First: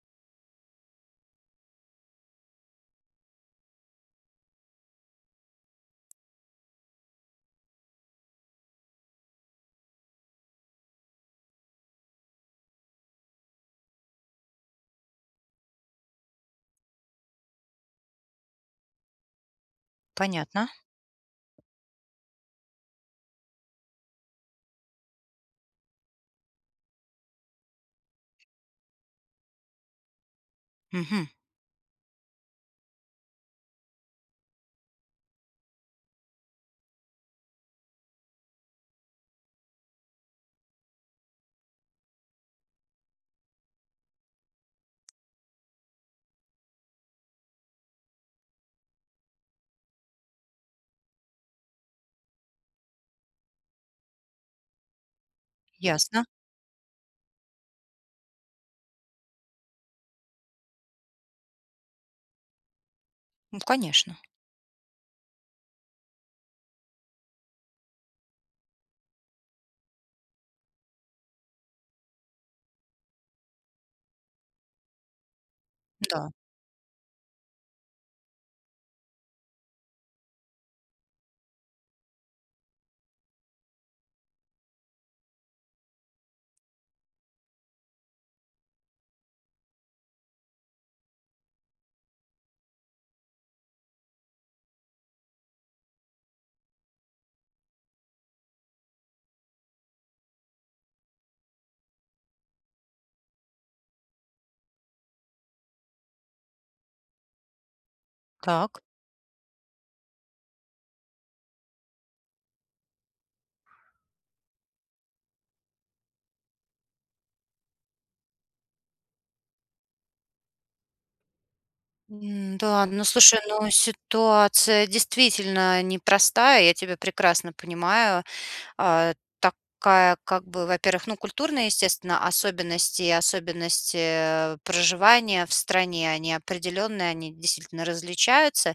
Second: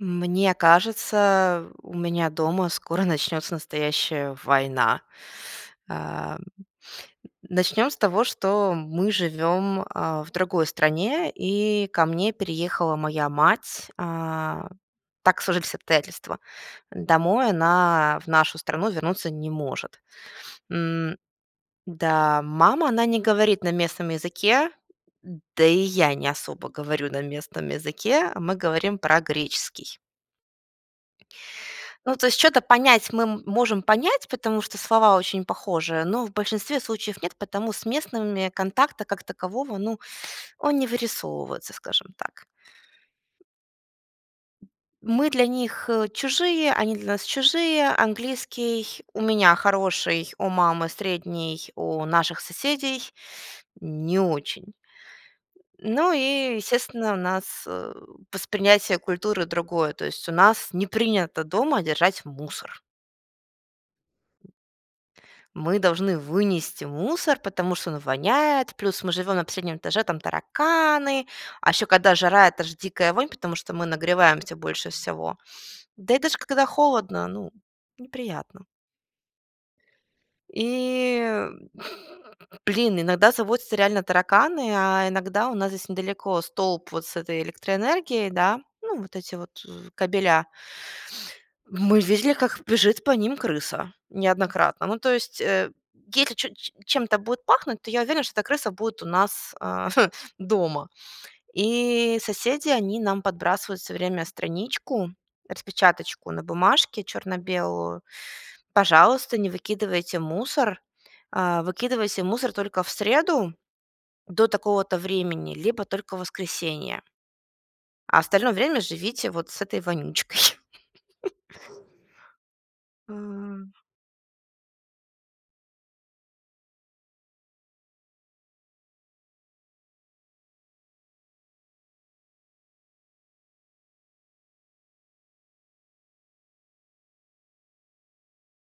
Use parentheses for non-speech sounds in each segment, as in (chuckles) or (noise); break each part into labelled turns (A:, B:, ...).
A: М мне кажется, э, у меня дома скоро (chuckles) начнется настоящая война. А, (sniffs) начнем с того, что, мы живем, а, в другой стране, и ко мне переехала моя мать. А, так сложились обстоятельства. Домой она, в нашу страну, вернуться не может.
B: Понятно.
A: М Да, мама, она не говорит на местном языке, да и я не особо говорю на местном языке. Мы говорим про греческий.
B: Мгм.
A: Ну, то есть чё-то понять мы можем понять, потому что слова очень похожие, но в большинстве случаев нет. Потому с местными контакта как такового, ну он не вырисовывается, скажем так. Мы для них, э, чужие, они для нас чужие. Английский у меня хороший, у мамы средний, у наших соседей (sucks teeth) не очень. Ну,
B: Ясно.
A: и, естественно, у нас, э, восприятие культуры другое. То есть, у нас не принято дома держать мусор.
B: Ну конечно.
A: Мы должны вынести мусор, потому что он воняет. Плюс мы живем на последнем этаже, там тараканы. А еще когда жара, это ж дикая вонь, потому что мы нагреваемся больше всего. Да и
B: Да.
A: даже когда холодно, ну, неприятно. И, блин, иногда заводятся реально тараканы, а иногда у нас здесь недалеко столб вот с этой электроэнергией, да. Ну, вот эти вот, з кабеля. Мы видели, как бежит по ним крыса неоднократно. Ну, то есть, э, если чё, ч чем-то будет пахнуть, то я уверена, что эта крыса будет у нас, а, (chuckles) дома. И соседи, они нам подбрасывают всё время страничку, распечаточку на бумажке черно-белую:
B: Так.
A: "Пожалуйста, не выкидывайте мусор, а, выкидывайте мусор только в среду до такого-то времени либо только в воскресенье". А остальное время живите вот с этой вонючкой. (laughs)
B: М-да, ну, слушай, ну,
A: А.
B: ситуация, действительно, непростая, я тебя прекрасно понимаю. А такая, как бы во-первых, ну, культурные, естественно, особенности особенности, э, проживания в стране, они определенные, они действительно различаются.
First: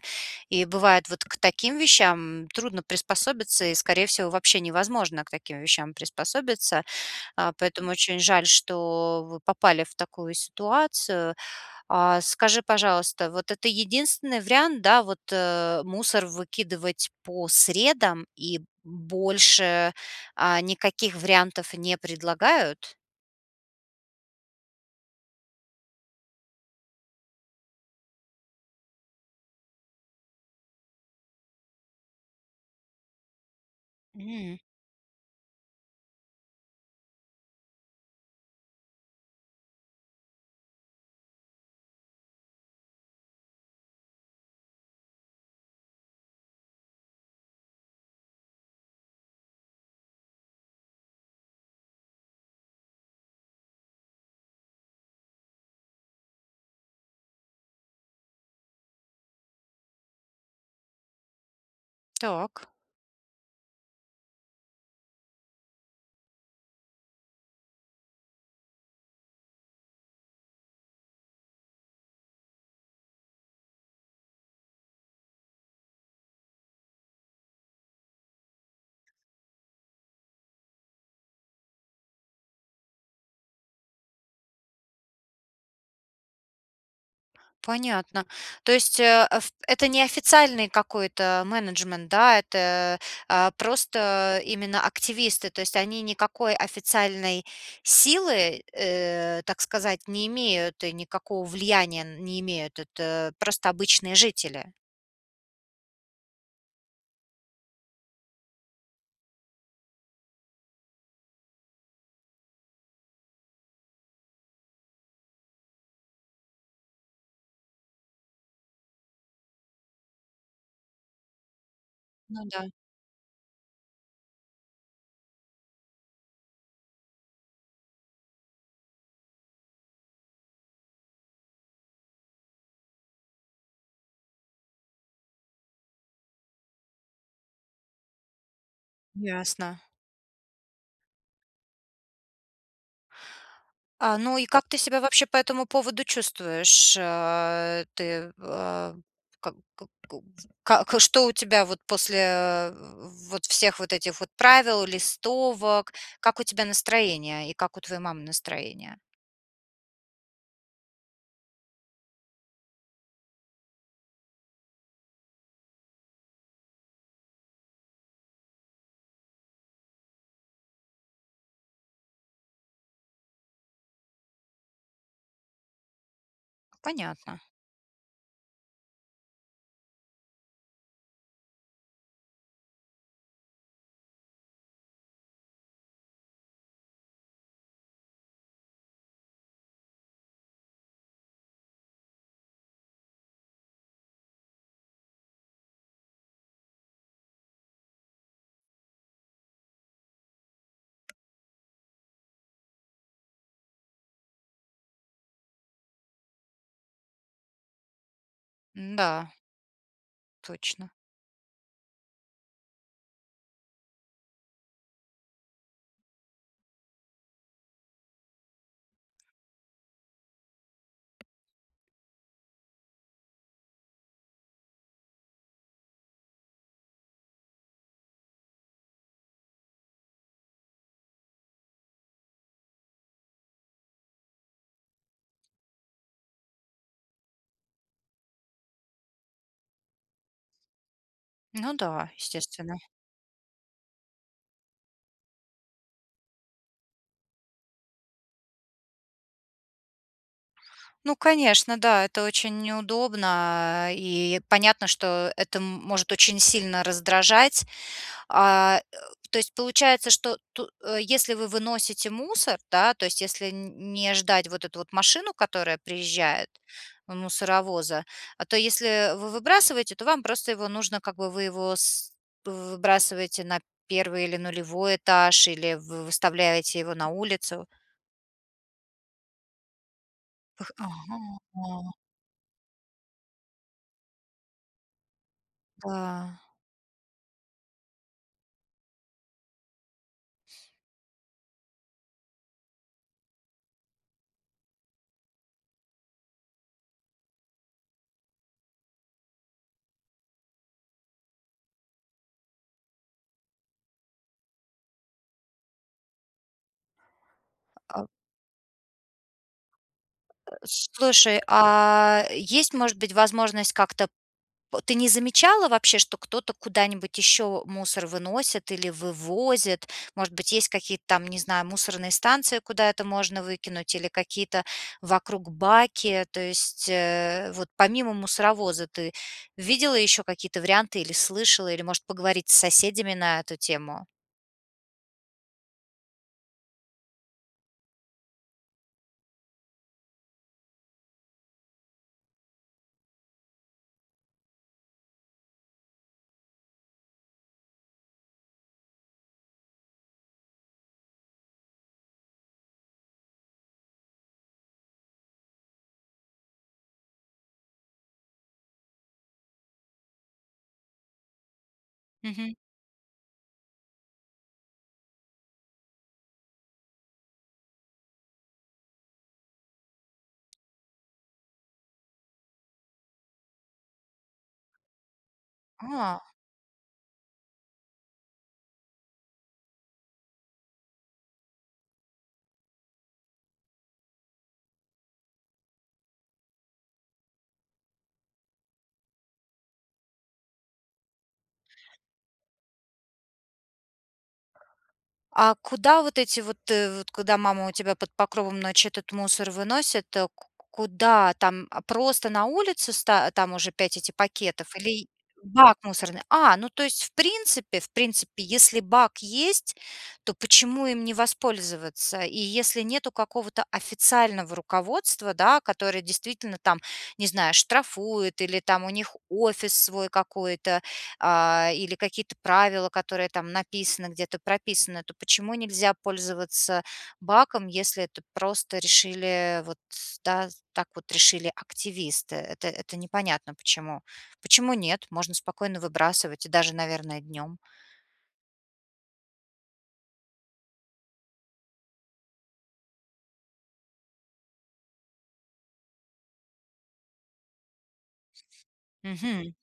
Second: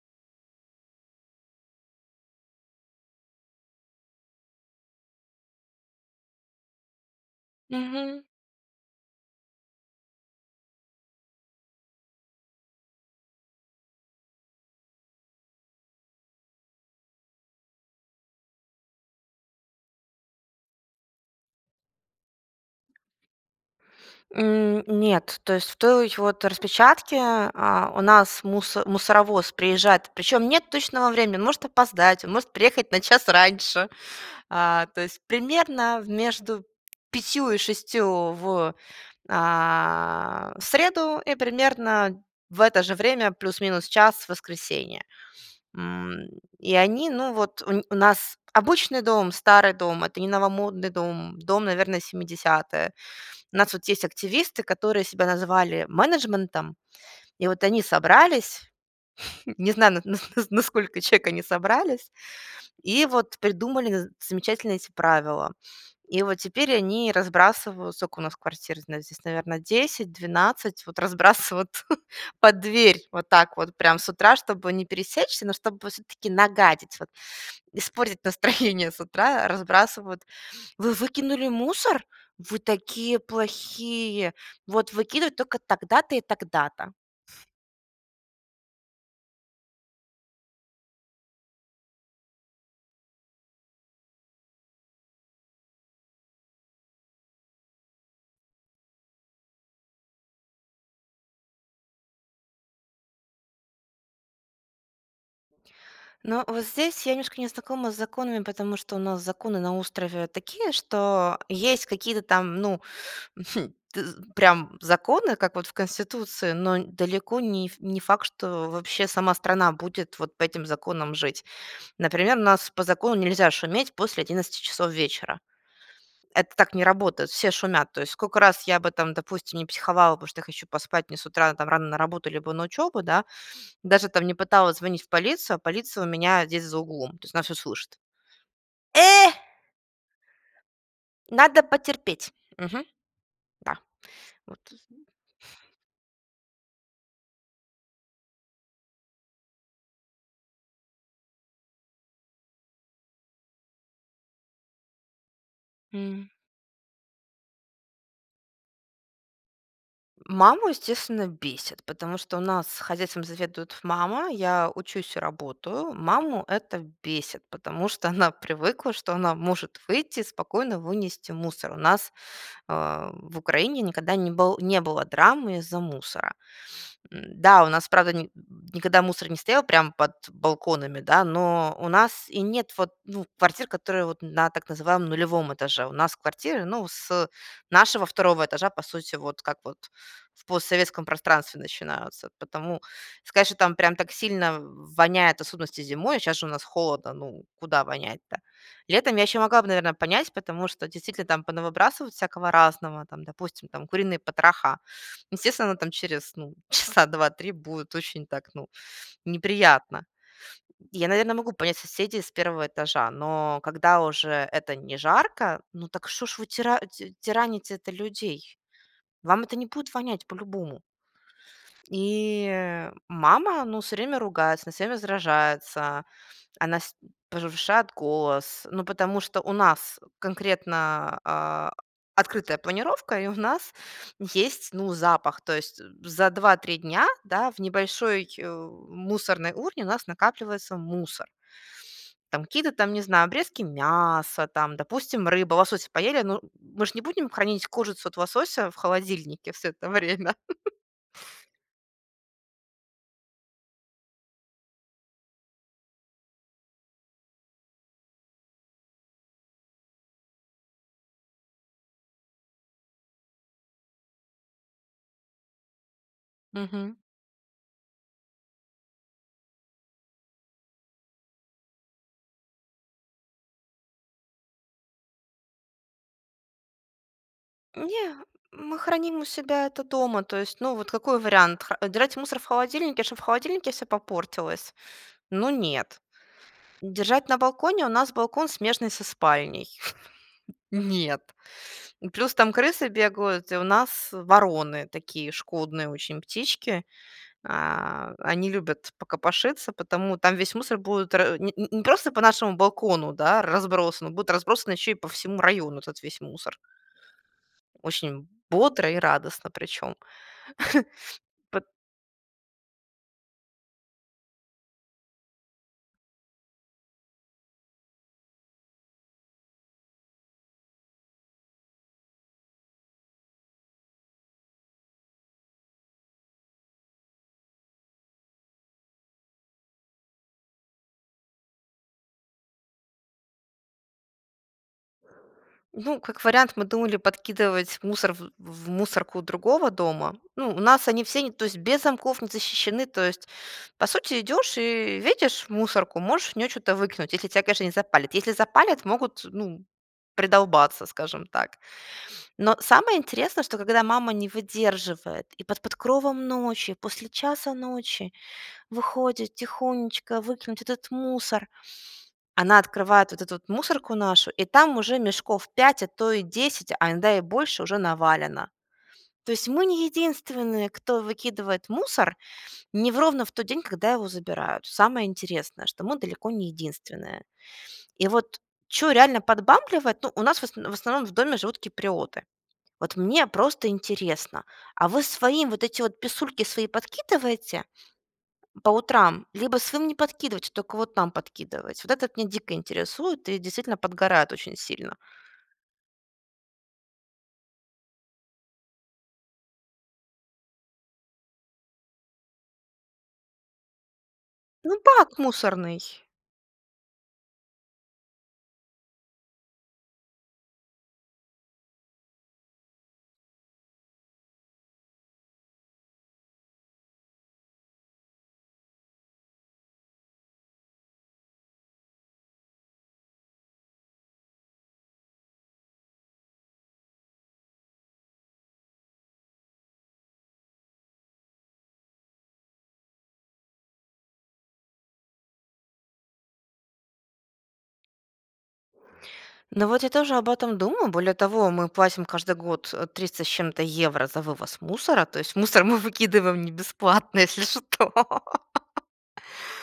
B: И, бывает, вот к таким вещам трудно приспособиться, и, скорее всего, вообще невозможно к таким вещам приспособиться. А, поэтому очень
A: Мгм.
B: жаль, что вы попали в такую ситуацию. А, скажи, пожалуйста, вот это единственный вариант, да, вот, э, мусор выкидывать по средам и больше, а, никаких вариантов не предлагают?
A: М, нет. То есть, в той, вот, распечатке, а у нас мусо мусоровоз приезжает, причём, нет точного времени, он может опоздать, он может приехать на час раньше.
B: Мгм.
A: А, то есть, примерно между 5 и 6 в а, в среду и примерно в это же время, плюс-минус час, в воскресенье. М, и они, ну, вот, у нь у нас обычный дом, старый дом, это не новомодный дом. Дом, наверное, 70-я. У нас, вот, есть активисты, которые себя называли менеджментом, и вот они собрались, (chuckles) не знаю, на нас на сколько человек они собрались,
B: Так.
A: и вот придумали нз замечательные эти правила. И вот теперь они разбрасывают, сколько у нас квартир, зна здесь наверно, 10-12, вот разбрасывают (chuckles) под дверь вот так вот прям с утра, чтобы не пересечься, но чтобы всё-таки нагадить, вот испортить (chuckles) настроение с утра, разбрасывают. "Вы выкинули мусор? Вы такие плохие! Вот выкидывать только тогда-то и тогда-то".
B: Понятно. То есть, э, аф это не официальный какой-то менеджмент, да? Это, э, а просто, э, именно активисты, то есть, они никакой официальной силы, э, так сказать, не имеют и никакого влияния н не имеют. Это просто обычные жители.
A: Но вот здесь я немножко не знакома с законами, потому что у нас законы на острове такие, что есть какие-то там, ну, (chuckles) ты з прям законы, как вот в конституции, но далеко не не факт, что вообще сама страна будет вот по этим законам жить. Например, у
B: Ну да.
A: нас по закону нельзя шуметь после 11 часов вечера. Это так не работает. Все шумят. То есть сколько раз я бы там, допустим, не психовала, потому что я хочу поспать, мне с утра там рано на работу либо на учебу, да, даже, там, не пыталась звонить в полицию, а полиция у меня здесь за углом, то есть она все слышит. Э!
B: Ясно.
A: Надо потерпеть. Мгм. Да.
B: А, ну и
A: Вот.
B: как ты себя вообще по этому поводу чувствуешь? А ты, а, ка ко ку ц как, э, что у тебя вот после, (grunts) вот всех вот этих вот правил, листовок?
A: М.
B: Как у тебя настроение и как у твоей мамы настроение?
A: (grunts) Маму, естественно, бесит, потому что у нас хозяйством заведует мама, я учусь и работаю. Маму это бесит, потому что она привыкла, что она может выйти и спокойно вынести мусор. У нас, а, в Украине никогда не был не было драмы из-за мусора.
B: Понятно.
A: М-да, у нас, правда, ни никогда мусор не стоял прямо под балконами, да, но у нас и нет вот, ну, квартир, которые вот на так называемом нулевом этаже. У нас квартиры, ну, с нашего 2 этажа, по сути, вот как вот в постсоветском пространстве начинаются. Потому сказать, что там прям так сильно воняет, в особенности зимой, щас же у нас холодно, ну, куда вонять-то? Летом я еще могла бы, наверно, понять, потому что действительно там понавыбрасывают всякого разного, там, допустим, там куриные потроха. Естественно, там через, ну, часа 2-3 будет очень так, ну,
B: М-да.
A: неприятно.
B: Точно.
A: И я, наверно, могу понять соседей с 1 этажа, но когда уже это не жарко, ну так что ж вы тира ть тираните-то людей? Вам это не будет вонять по-любому. И, э, мама, ну, всё время ругается, она всё время сражается, она с повышает голос, ну, потому что у нас конкретно, а, открытая планировка, и у нас есть, ну, запах. То есть за 2-3 дня, да, в небольшой, э, мусорной урне у нас накапливается мусор.
B: Ну да,
A: Там какие-то
B: естественно.
A: там, не знаю, обрезки мяса, там, допустим, рыба. Лосося поели- ну, мы ж не будем хранить кожицу от лосося в холодильнике всё это время. (chuckles)
B: Ну конечно, да, это очень неудобно, и понятно, что это, м может очень сильно раздражать. А, э, то есть получается, что ту э, если вы выносите мусор, да, то есть если н не ждать вот эту вот машину, которая приезжает-
A: Мгм.
B: мусоровоза, а, то если вы выбрасываете, то вам просто его нужно, как бы вы его с вы выбрасываете на 1 или 0 этаж, или вы выставляете его на улицу?
A: Не, мы храним у себя это дома, то есть,
B: Эх,
A: ну вот
B: ага,
A: какой вариант? Хра э,
B: а.
A: держать мусор в холодильнике, чтобы в холодильнике всё попортилось? Ну нет.
B: Да.
A: Держать на балконе? У нас балкон, смежный со спальней. (chuckles) Нет. И плюс там крысы бегают, и у нас вороны такие шкодные очень птички. А, они любят покопошиться, поэтому там весь мусор будет ра не не не просто по нашему балкону, да, разбросан, он будет разбросан еще и по всему району, этот весь мусор.
B: А, а
A: Очень бодро и радостно причем.
B: (grunts)
A: (chuckles)
B: Слушай,
A: Пот
B: а есть, может быть, возможность как-то п ты не замечала вообще, что кто-то куда-нибудь еще мусор выносит или вывозит? Может быть, есть какие-то там, не знаю, мусорные станции, куда это можно выкинуть, или какие-то вокруг баки? То есть, э, вот помимо мусоровоза ты видела еще какие-то варианты, или слышала, или, может, поговорить с соседями на эту тему?
A: Ну как вариант, мы думали подкидывать мусор в в мусорку другого дома. Ну у нас они все, не то есть без замков, не защищены. То есть, по сути, идешь и видишь мусорку, можешь в неё чё-то выкинуть, если тя, конечно, не запалят. Если запалят, могут, ну, придолбаться, скажем так. Но самое интересное, что когда мама не выдерживает, и под покровом ночи, после 1:00 ночи, выходит тихонечко выкинуть этот мусор.
B: Мгм.
A: Она открывает вот эту мусорку нашу, и там уже мешков пять, а то и десять, а иногда и больше уже навалено. То есть мы не единственные, кто выкидывает мусор не в ровно в тот день, когда его забирают. Самое интересное, что мы
B: А.
A: далеко не единственные. И вот чё реально подбамбливать, ну нас в осн в основном в доме живут киприоты. Вот мне просто интересно. А вы своим, вот эти вот писульки свои, подкидываете, по утрам? Либо своим не подкидываете, тока вот нам подкидываете? Вот этот меня дико интересует и действительно подгорает очень сильно.
B: А куда вот эти вот э вот куда мама у тебя под покровом ночи этот мусор выносит? Ку куда? Там, а, просто на улице ста там уже 5 эти
A: Ну
B: пакетов или
A: бак,
B: бак
A: мусорный.
B: мусорный? А, ну то есть в принципе, в принципе если бак есть, то почему им не воспользоваться? И если нету какого-то официального руководства да, которое действительно там не знаю штрафует, или там у них офис свой какой-то, а, или какие-то правила, которые там написаны, где-то прописаны, то почему нельзя пользоваться баком, если это просто решили вот да так вот решили активисты. Это это непонятно почему. Почему нет? Можно спокойно выбрасывать и даже, наверное, днём.
A: Ну вот я тоже об этом думаю. Более того, мы платим каждый год 300 с чем-то евро за вывоз мусора, то есть мусор мы выкидываем не бесплатно, если что.
B: Мгм.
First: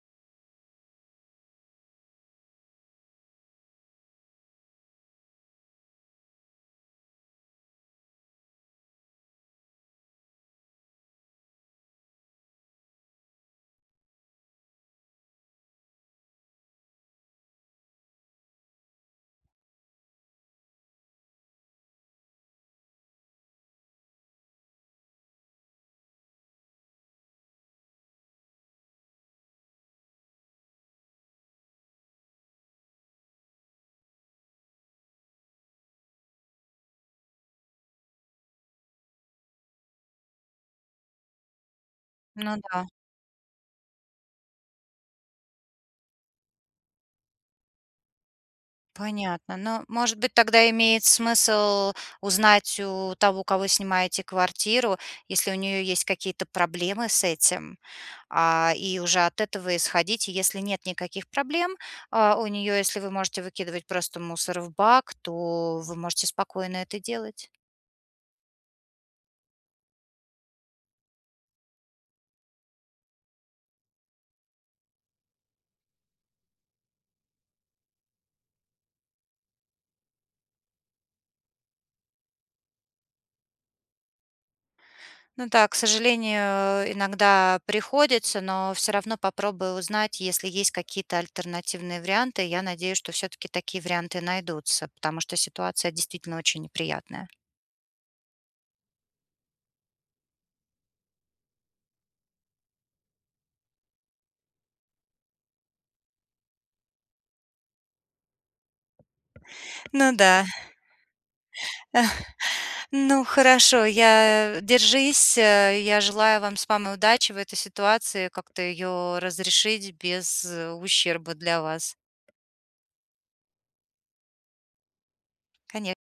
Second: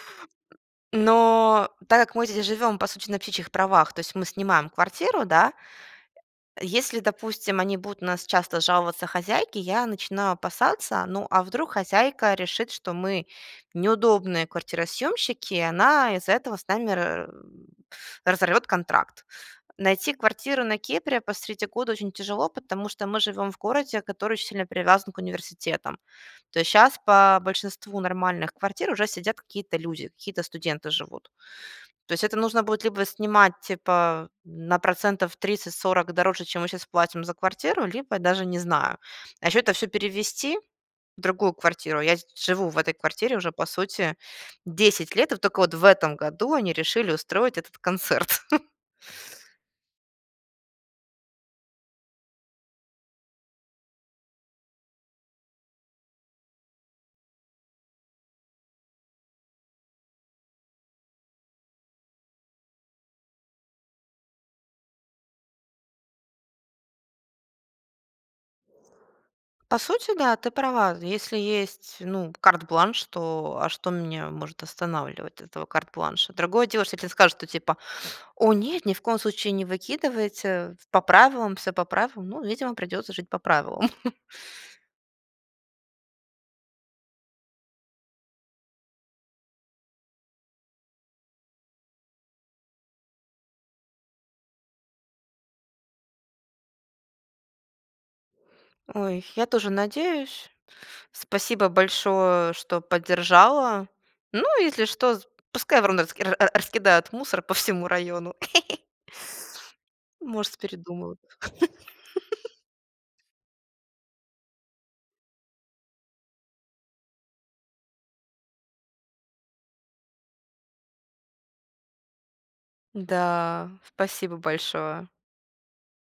A: Но так как мы здесь живем по сути на птичьих правах, то есть мы снимаем квартиру, да. Если, допустим, они будут на нас часто жаловаться хозяйке, я начинаю опасаться, ну а вдруг хозяйка решит, что мы неудобные квартиросъёмщики, и она из-за этого с нами ра разорвет контракт. Найти квартиру на Кипре посреди года очень тяжело, потому что мы живем в городе, который очень сильно привязан к университетам. То есть щас по большинству нормальных квартир уже сидят какие-то люди, какие-то студенты живут. То есть это нужно будет, либо снимать, типа, на процентов 30-40 дороже, чем мы щас платим за квартиру, либо даже не знаю. А еще это всё перевезти в другую квартиру, я сд
B: Ну
A: живу в
B: да.
A: этой квартире уже, по сути, 10 лет, и тока вот в этом году они решили устроить этот концерт. (chuckles)
B: Понятно. Ну, может быть, тогда имеет смысл узнать у того, кого снимаете квартиру, если у неё есть какие-то проблемы с этим, а, и уже от этого исходить. И если нет никаких проблем, а, у неё, если вы можете выкидывать просто мусор в бак, то вы можете спокойно это делать.
A: По сути, да, ты права. Если есть ну карт-бланш, то а что меня может останавливать этого карт-бланша? Другое дело, если тебе скажут, что типа: "О нет, ни в коем случае не выкидывайте, по правилам, всё по правилам", ну видимо, придется жить по правилам. (chuckles)
B: Ну так, к сожалению, иногда приходится, но всё равно попробуй узнать, если есть какие-то альтернативные варианты. Я надеюсь, что всё-таки такие варианты найдутся, потому что ситуация действительно очень неприятная.
A: Ой, я тоже надеюсь. Спасибо большое, что поддержала. Ну, если что, з пускай вороны раск ра раскидают мусор по всему району. (chuckles)
B: Ну да.
A: Может, передумают.
B: (chuckles)
A: (laughs)
B: (exhales) Ну хорошо, я держись, э, я желаю вам с мамой удачи в этой ситуации, как-то её разрешить без ущерба для вас.
A: Да, спасибо большое.
B: Коне